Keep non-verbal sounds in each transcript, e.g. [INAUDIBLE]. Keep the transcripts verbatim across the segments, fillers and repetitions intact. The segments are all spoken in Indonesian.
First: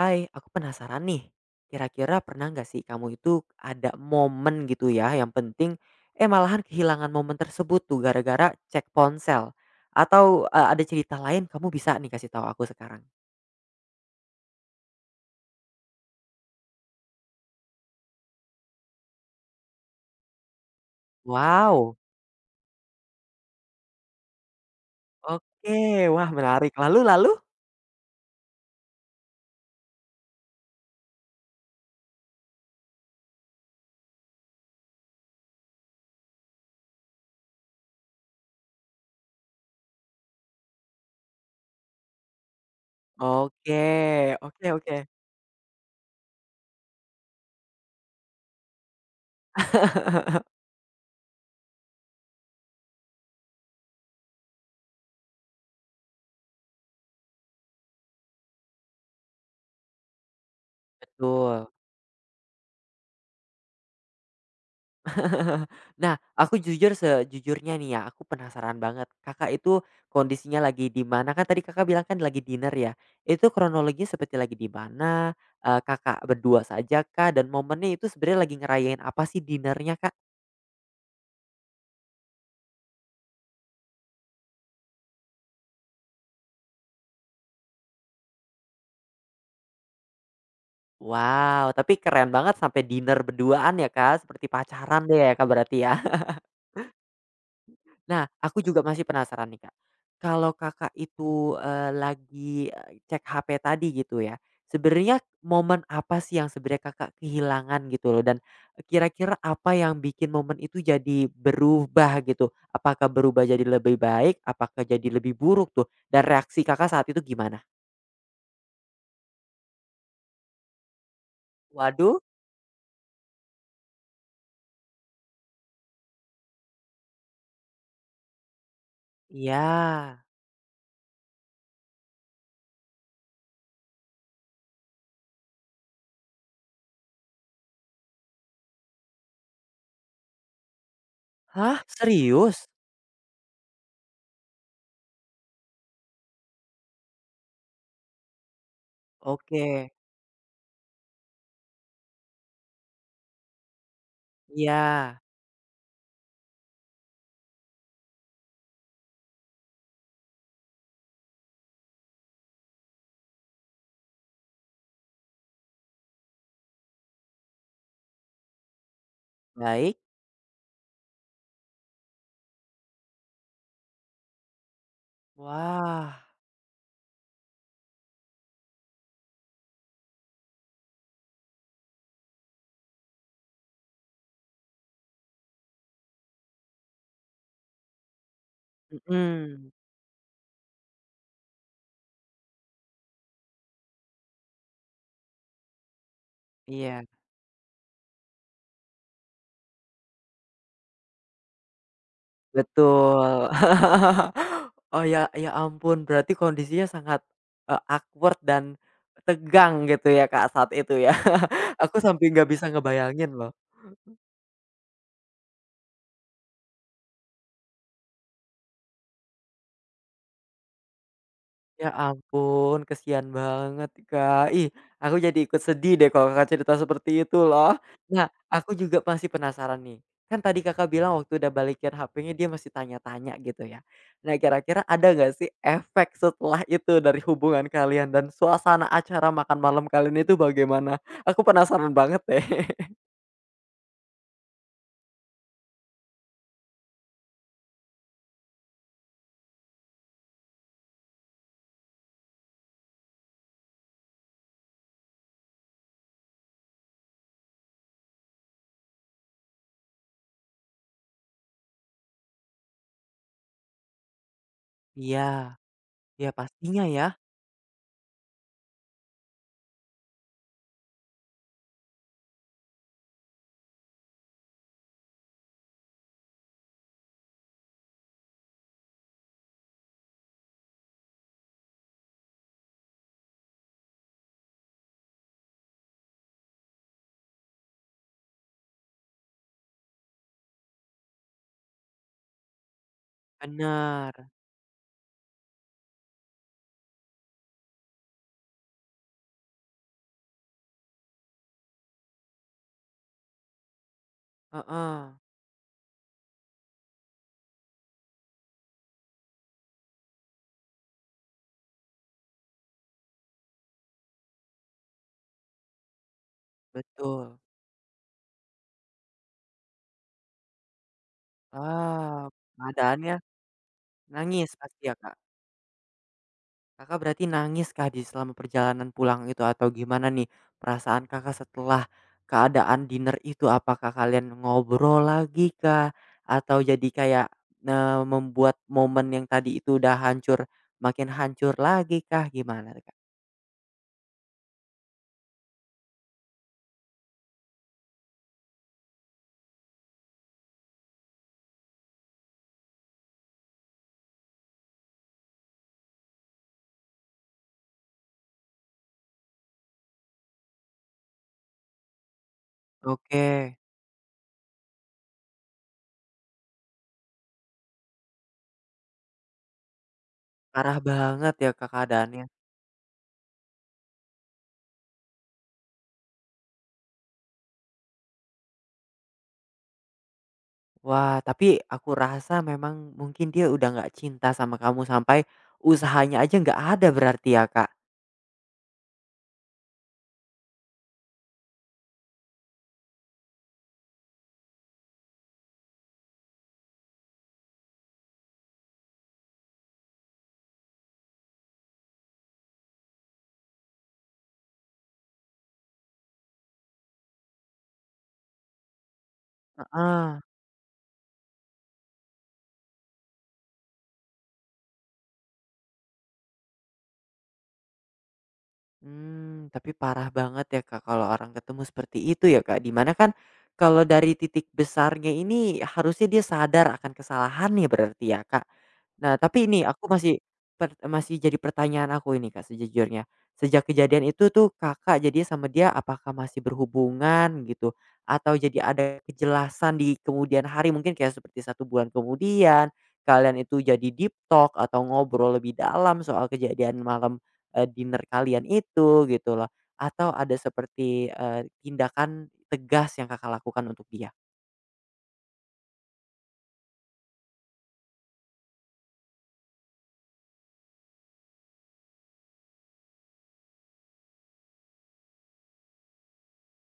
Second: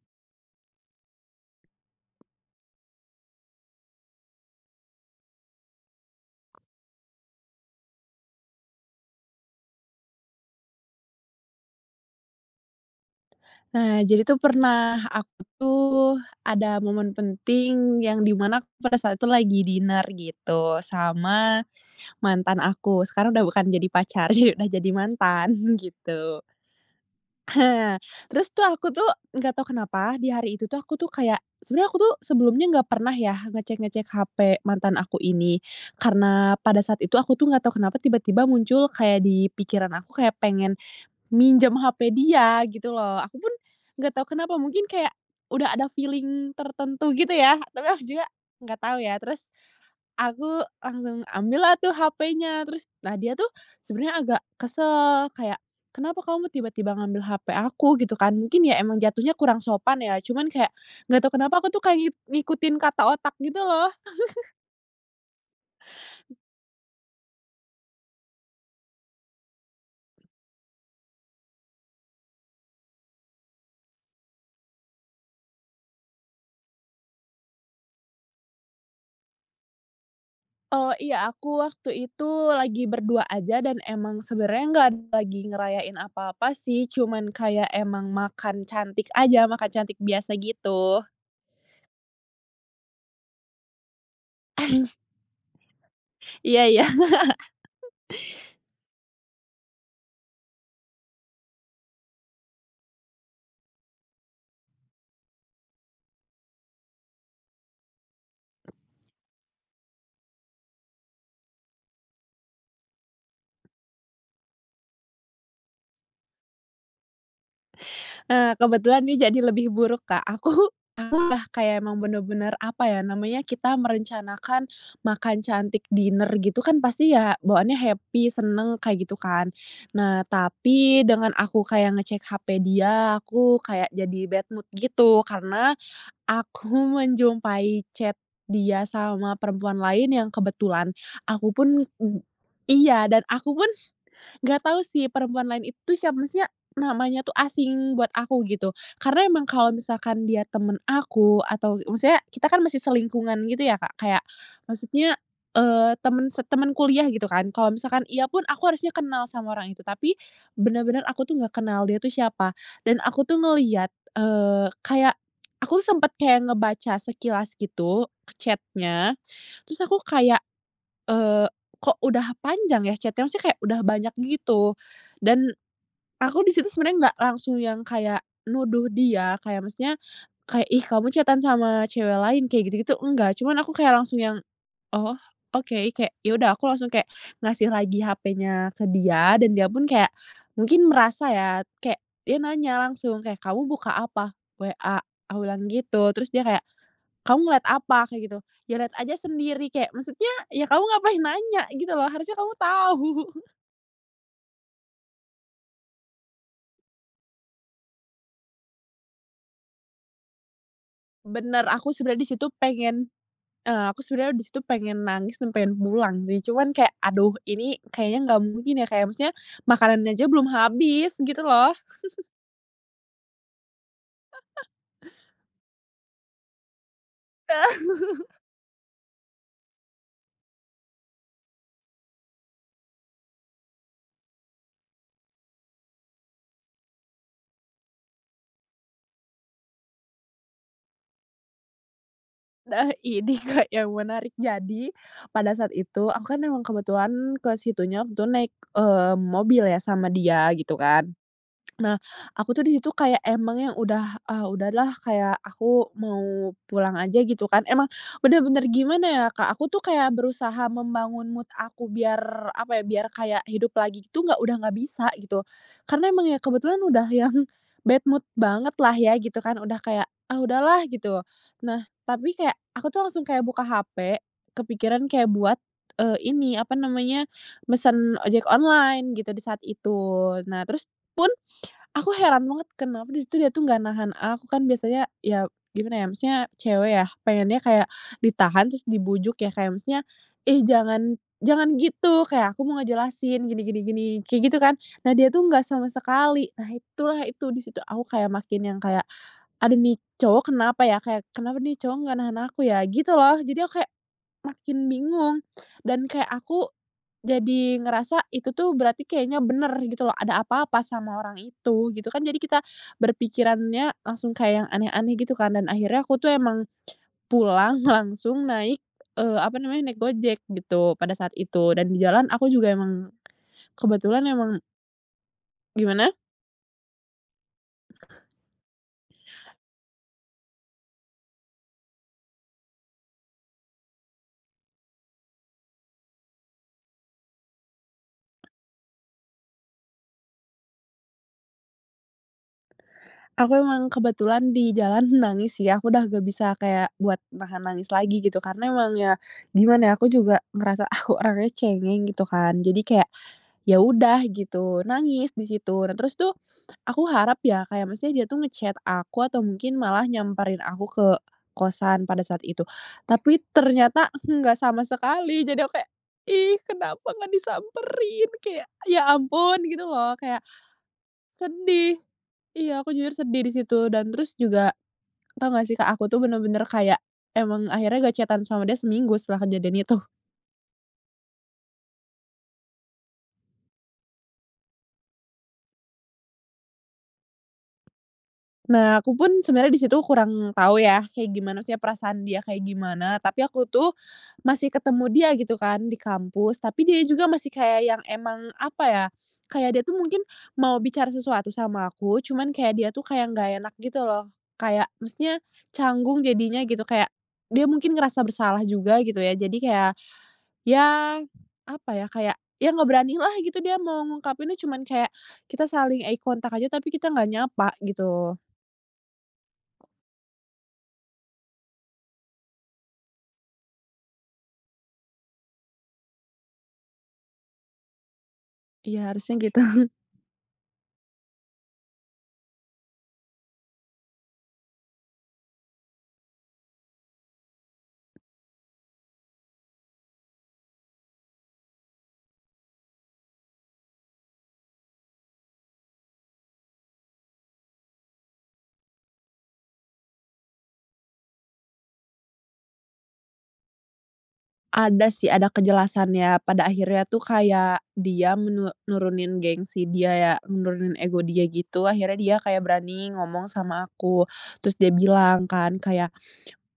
Hai, aku penasaran nih. Kira-kira pernah nggak sih kamu itu ada momen gitu ya yang penting, eh malahan kehilangan momen tersebut tuh gara-gara cek ponsel? Atau, eee, ada cerita lain kamu bisa nih kasih tahu aku sekarang? Nah, jadi tuh pernah aku tuh ada momen penting yang di mana aku pada saat itu lagi dinner gitu sama Wow, mantan aku. Sekarang udah bukan jadi pacar, [LAUGHS] jadi udah jadi mantan oke. [LAUGHS] Wah gitu. menarik. Lalu lalu? Nah, Terus tuh aku tuh nggak tahu kenapa di hari itu tuh aku tuh kayak sebenarnya aku tuh sebelumnya nggak pernah ya ngecek-ngecek H P mantan aku ini karena pada saat itu aku tuh nggak tahu kenapa tiba-tiba muncul kayak di pikiran aku kayak pengen Minjem H P dia gitu loh. Aku pun nggak tahu Oke, kenapa, oke mungkin oke. kayak udah ada feeling tertentu gitu ya, tapi aku juga nggak tahu ya. Terus [LAUGHS] aku langsung ambil ambillah tuh H P-nya, terus nah dia tuh sebenarnya agak kesel, kayak, "Kenapa kamu tiba-tiba ngambil H P aku?" Gitu kan. Mungkin ya emang jatuhnya kurang sopan ya, cuman kayak nggak tahu kenapa Betul. aku tuh kayak ngik ngikutin kata otak gitu loh. [LAUGHS] Nah, aku jujur sejujurnya nih ya, aku penasaran banget. Kakak itu kondisinya lagi di mana? Kan tadi Kakak bilang kan lagi dinner ya. Itu kronologinya seperti lagi di mana? Eh, kakak berdua saja kah? Dan momennya itu sebenarnya lagi ngerayain apa sih dinernya, Kak? Oh, iya, aku waktu itu lagi berdua aja dan emang sebenarnya nggak ada lagi ngerayain apa-apa sih, cuman kayak emang makan cantik aja, makan cantik biasa gitu. Wow, tapi keren banget sampai dinner berduaan ya, Kak. Seperti [LAUGHS] pacaran deh ya, Kak berarti ya. Iya iya, Nah, aku juga masih penasaran nih, Kak. Kalau Kakak itu, eee, lagi, eee, cek H P tadi gitu ya, sebenarnya momen apa sih yang sebenarnya Kakak kehilangan gitu loh dan e, kira-kira apa yang bikin momen itu jadi berubah gitu? Apakah berubah jadi lebih baik? Apakah jadi lebih buruk tuh? Dan reaksi Kakak saat itu gimana? eee, kebetulan nih jadi lebih buruk, Kak. Aku aku lah kayak emang Waduh, bener-bener, apa ya namanya, kita merencanakan makan cantik dinner gitu kan pasti ya bawaannya happy, seneng, kayak gitu kan. iya. Nah, tapi dengan aku kayak ngecek H P dia, aku kayak jadi bad mood gitu karena Aku menjumpai chat dia sama perempuan lain yang kebetulan aku Hah, pun, mmm serius? iya, dan aku pun Nggak tahu sih perempuan lain itu siapa, maksudnya namanya tuh asing buat aku gitu. Karena emang Oke, kalau misalkan dia temen aku atau maksudnya kita kan masih selingkungan gitu ya, Kak, kayak iya, maksudnya, eee, temen se temen kuliah gitu kan. Kalau misalkan iya pun aku harusnya kenal sama orang itu, tapi bener-bener aku tuh nggak kenal dia tuh siapa. Dan aku tuh ngelihat, eee, kayak aku tuh sempet kayak ngebaca sekilas gitu, chatnya terus aku baik. kayak Eee, kok udah panjang ya chat-nya, maksudnya kayak udah banyak gitu. Dan Wah, aku di situ sebenarnya nggak langsung yang kayak nuduh dia, kayak maksudnya Kayak, "Ih kamu chat sama cewek lain?" Kayak gitu-gitu enggak, cuman aku kayak langsung yang, "Oh oke," kayak ya udah aku langsung kayak ngasih lagi H P-nya ke dia dan dia mhm, pun kayak mungkin merasa ya, kayak dia nanya langsung kayak, "Kamu buka apa?" "W A," aku bilang gitu. Terus dia kayak, iya. "Kamu ngeliat apa?" Kayak gitu. "Ya lihat aja sendiri," kayak maksudnya ya kamu ngapain nanya gitu loh, harusnya kamu tahu. Betul. [LAUGHS] Oh, ya ya ampun, berarti kondisinya sangat, eee, awkward dan tegang gitu ya, Kak, saat itu ya. Bener, [LAUGHS] aku Aku sebenarnya di sampai situ nggak bisa pengen, ngebayangin loh. eee, aku sebenarnya di situ pengen nangis dan pengen pulang sih, cuman kayak, aduh ini kayaknya nggak mungkin ya, kayak maksudnya makanannya aja belum habis gitu loh. Ya ampun, kesian banget, Kak. Ih, aku jadi ikut sedih deh kalau Kakak cerita seperti itu loh. Nah, [LAUGHS] aku juga masih penasaran nih. Kan tadi Kakak bilang waktu udah balikin H P-nya dia masih tanya-tanya gitu ya. Nah, kira-kira ada nggak sih efek setelah itu dari hubungan kalian dan suasana acara makan malam kalian itu bagaimana? Aku penasaran banget deh. Nah [LAUGHS] ini Kak yang menarik, jadi pada saat itu aku kan emang kebetulan ke situnya waktu itu naik, eee, mobil ya sama dia gitu kan. Nah, aku tuh di situ kayak emang yang udah, ah, udahlah kayak aku mau pulang aja gitu kan. Emang bener-bener gimana ya, Kak, aku tuh kayak berusaha membangun mood aku biar apa ya, biar kayak hidup lagi itu nggak udah nggak bisa Iya, gitu. Karena iya emang ya kebetulan pastinya ya. udah yang [LAUGHS] bad mood banget lah ya gitu kan, udah kayak, "Ah, udahlah," gitu. Nah, tapi kayak aku tuh langsung kayak buka H P, kepikiran kayak buat, eee, ini, apa namanya, mesen ojek online gitu di saat itu. Nah, terus pun Aku heran banget kenapa di situ dia tuh nggak nahan aku, kan biasanya ya gimana ya, maksudnya cewek ya pengennya kayak ditahan terus dibujuk ya, kayak maksudnya, eh jangan jangan gitu, kayak aku mau ngejelasin gini gini gini," Benar, kayak gitu kan. Nah dia tuh nggak sama sekali. Nah itulah itu, di situ aku kayak makin yang kayak, "Aduh nih cowok kenapa ya? Kayak kenapa nih cowok nggak nahan aku ya?" Gitu loh. Jadi aku kayak Makin heeh, bingung dan kayak aku jadi ngerasa itu tuh berarti kayaknya bener gitu loh, ada apa-apa sama orang itu gitu kan. Jadi kita berpikirannya langsung kayak yang aneh-aneh gitu kan dan akhirnya aku tuh emang betul. pulang [LAUGHS] langsung naik, eee, apa namanya, naik Gojek gitu pada saat itu dan di Ah, jalan aku juga emang keadaannya kebetulan nangis emang pasti ya, Kak? gimana? Kakak berarti nangis kah di selama perjalanan pulang itu atau gimana nih perasaan Kakak setelah keadaan dinner itu? Apakah kalian ngobrol lagi kah? Atau jadi kayak, eee, membuat momen yang tadi itu udah hancur makin hancur lagi kah? Gimana tuh, Kak? Aku emang kebetulan di jalan [LAUGHS] nangis sih, aku udah gak bisa kayak buat nahan nangis lagi gitu, karena emang ya gimana ya, aku juga ngerasa [LAUGHS] aku orangnya cengeng gitu kan. Jadi kayak ya udah gitu, nangis di situ. Nah, terus tuh aku harap ya kayak maksudnya dia tuh ngechat aku atau mungkin malah nyamperin aku ke kosan pada saat itu. Oke, Tapi ternyata nggak sama sekali, jadi aku kayak, "Ih, kenapa nggak disamperin?" Kayak, ya ampun gitu loh, kayak parah banget ya, Kak, sedih. keadaannya. Iya, aku jujur sedih di situ dan terus juga tau gak sih, Kak, aku tuh bener-bener kayak emang akhirnya gak chat sama dia seminggu setelah kejadian itu. Wah, tapi aku rasa memang mungkin dia udah nggak cinta sama kamu sampai usahanya aja nggak ada berarti ya, Kak? Nah, aku pun sebenarnya di situ kurang tahu ya kayak gimana, sih perasaan dia kayak gimana, tapi aku tuh masih ketemu dia gitu kan di kampus, tapi dia juga masih kayak yang emang apa ya, kayak dia tuh mungkin mau bicara sesuatu sama aku, cuman kayak dia tuh kayak nggak enak gitu loh, kayak maksudnya canggung jadinya gitu, kayak dia mungkin ngerasa bersalah juga gitu ya, jadi kayak Heeh. Ya, apa ya, kayak, ya nggak berani lah gitu dia mau ngungkapinnya cuman kayak kita saling eye contact aja tapi kita nggak nyapa gitu. Hmm, tapi parah banget ya, Kak, kalau orang ketemu seperti itu ya, Kak, di mana kan kalau dari titik besarnya ini harusnya dia sadar akan kesalahannya berarti ya, Kak. Iya, Nah, harusnya tapi gitu. ini aku [LAUGHS] masih per masih jadi pertanyaan aku ini, Kak, sejujurnya. Sejak kejadian itu tuh Kakak jadi sama dia apakah masih berhubungan gitu? Atau jadi ada kejelasan di kemudian hari mungkin kayak seperti satu bulan kemudian, kalian itu jadi deep talk atau ngobrol lebih dalam soal kejadian malam eee, dinner kalian itu gitu loh, atau ada seperti, eee, tindakan tegas yang Kakak lakukan untuk dia? Ada sih, ada kejelasannya pada akhirnya tuh kayak dia menu nurunin gengsi dia ya, nurunin ego dia gitu, akhirnya dia kayak berani ngomong sama aku. Terus dia bilang kan kayak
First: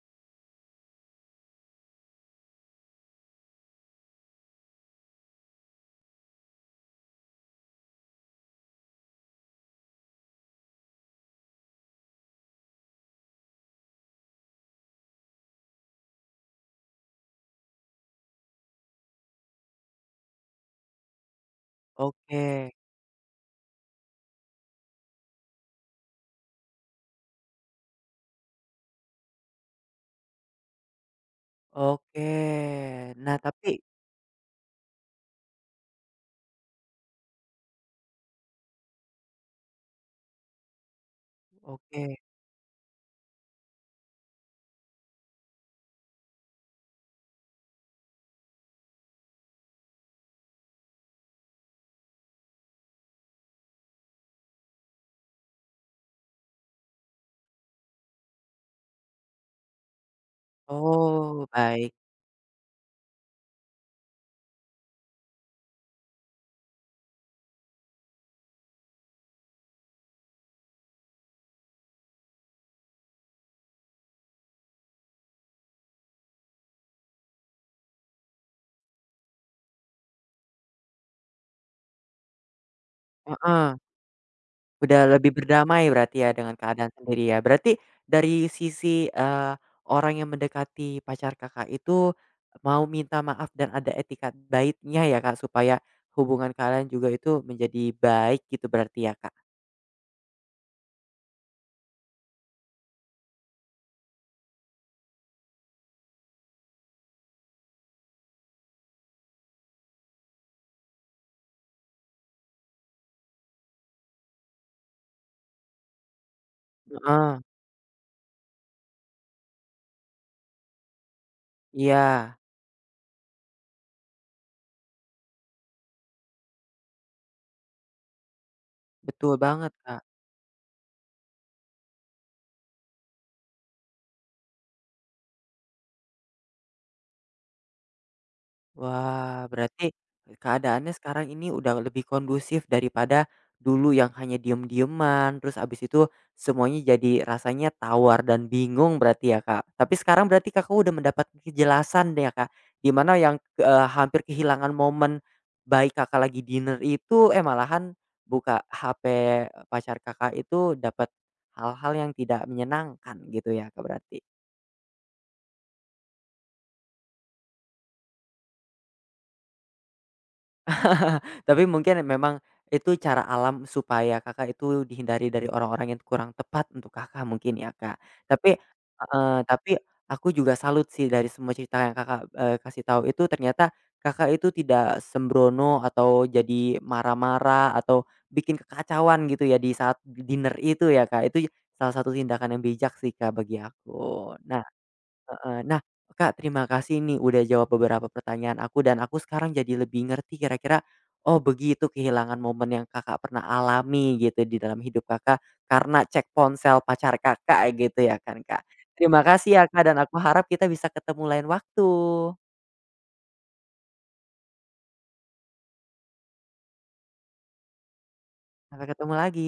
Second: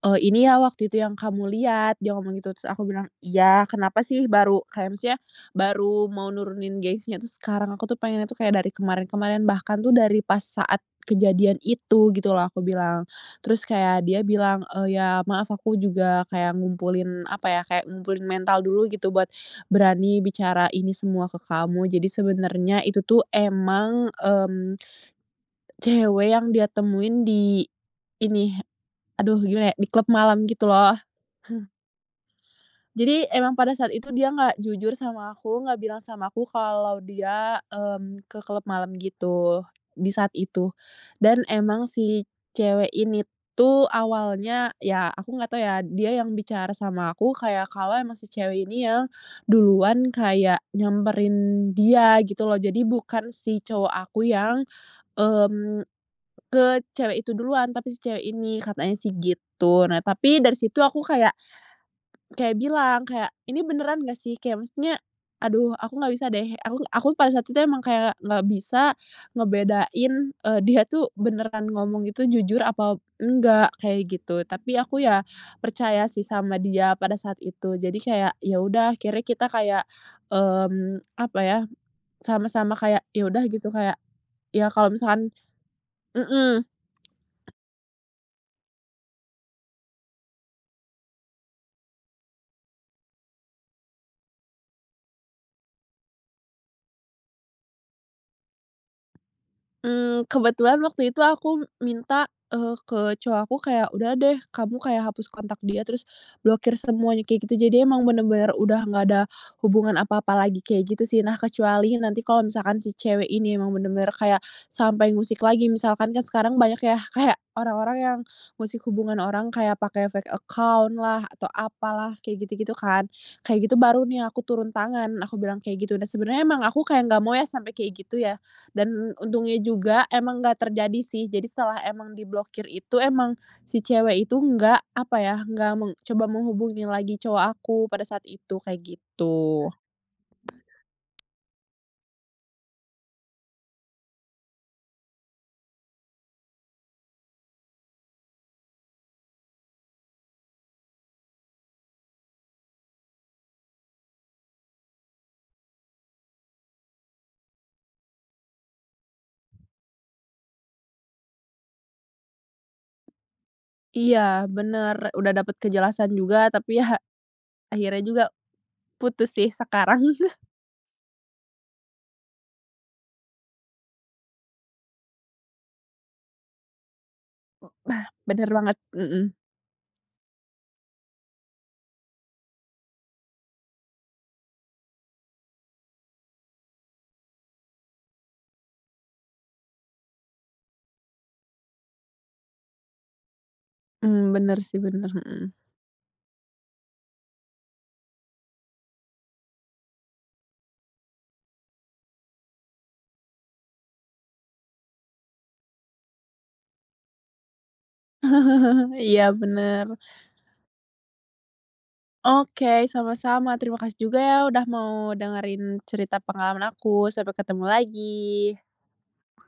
oh "Ini ya waktu itu yang kamu lihat," dia ngomong gitu, terus aku bilang, "Iya, kenapa sih baru" kayak maksudnya baru mau nurunin gengsinya tuh sekarang, aku tuh pengennya tuh kayak dari kemarin-kemarin, bahkan tuh dari pas saat kejadian itu gitu loh aku bilang. Terus kayak dia bilang, eee, "Ya maaf aku juga kayak ngumpulin apa ya, kayak ngumpulin mental dulu gitu buat berani bicara ini semua ke kamu, jadi Oke sebenarnya itu tuh emang, mmm, cewek yang dia temuin di ini, aduh gimana ya, di klub malam gitu loh." oke. Jadi Nah emang tapi pada saat itu dia nggak jujur sama aku, nggak bilang sama aku kalau dia, mmm, ke klub malam gitu, di saat itu. Dan emang oke. si cewek ini tuh awalnya ya aku nggak tahu ya, dia yang bicara sama aku kayak kalau emang si cewek ini yang duluan kayak nyamperin dia gitu loh. Jadi bukan si cowok aku yang, mmm, ke cewek itu duluan, tapi si cewek ini, katanya sih gitu. Nah tapi dari situ aku kayak Oh baik, Kayak bilang, kayak, "Ini beneran gak sih?" Kayak maksudnya, "Aduh aku nggak bisa deh," aku aku pada saat itu emang kayak nggak bisa ngebedain, eee, dia tuh beneran ngomong itu jujur apa enggak, kayak gitu. Tapi aku ya percaya sih sama dia pada saat itu. Jadi kayak, ya udah akhirnya kita kayak, mmm, apa ya, sama-sama kayak, ya udah gitu heeh. kayak, ya kalau Udah lebih misalkan berdamai berarti ya dengan mhm. keadaan sendiri ya. Berarti dari sisi, eee, orang yang mendekati pacar Kakak itu mau minta maaf dan ada etikat baiknya ya Kak, supaya hubungan kalian juga itu menjadi baik gitu berarti ya Kak? Mmm, kebetulan waktu itu aku minta, eee, ke cowok aku kayak, "Udah deh kamu kayak hapus kontak dia, terus blokir semuanya," kayak gitu. Jadi emang bener-bener udah nggak ada hubungan apa-apa lagi kayak gitu sih. Nah kecuali nanti kalau misalkan si cewek ini emang bener-bener kayak sampai ngusik lagi, misalkan kan sekarang banyak ya [LAUGHS] Heeh, kayak orang-orang yang ngusik hubungan orang kayak pakai fake account lah atau apalah iya. kayak gitu-gitu kan. Kayak gitu baru nih aku turun tangan, aku bilang kayak gitu. Nah sebenarnya emang aku kayak nggak mau ya sampai kayak gitu ya. Dan Betul untungnya banget, juga Kak. emang nggak terjadi sih, jadi setelah emang diblokir itu emang si cewek itu nggak, apa ya, nggak meng coba menghubungi lagi cowok aku pada saat itu, kayak Wah, gitu. berarti keadaannya sekarang ini udah lebih kondusif daripada dulu yang hanya diem-dieman, terus abis itu semuanya jadi rasanya tawar dan bingung berarti ya, Kak. Tapi sekarang berarti Kakak udah mendapatkan kejelasan deh ya, Kak, dimana yang, eee, hampir kehilangan momen baik Kakak lagi dinner itu, eh, malahan buka H P pacar Kakak itu dapat hal-hal yang tidak menyenangkan gitu ya, Kak, Iya, berarti? bener, udah dapat kejelasan juga tapi ya akhirnya juga putus sih sekarang. [LAUGHS] [LAUGHS] Tapi mungkin memang itu cara alam supaya Kakak itu dihindari dari orang-orang yang kurang tepat untuk Kakak mungkin ya, Kak. Nah, bener Tapi banget, heeh, mhm. tapi aku juga salut sih dari semua cerita yang Kakak, eee, kasih tahu itu ternyata Kakak itu tidak sembrono atau jadi marah-marah atau bikin kekacauan gitu ya di saat dinner itu ya, Kak. Itu salah satu tindakan yang bijak sih, Kak, bagi aku. Mmm, bener Nah sih, bener, mhm. heeh. Nah, Kak, terima kasih nih udah jawab beberapa pertanyaan aku dan aku sekarang jadi lebih ngerti kira-kira, oh begitu kehilangan momen yang Kakak pernah alami gitu di dalam hidup Kakak karena cek ponsel pacar Kakak gitu ya kan, Kak. [LAUGHS] Terima Iya, kasih ya, Kak, bener. dan aku harap kita bisa ketemu lain waktu. Oke, sama-sama, terima kasih juga ya udah mau dengerin cerita pengalaman aku, sampai ketemu lagi. Sampai ketemu lagi.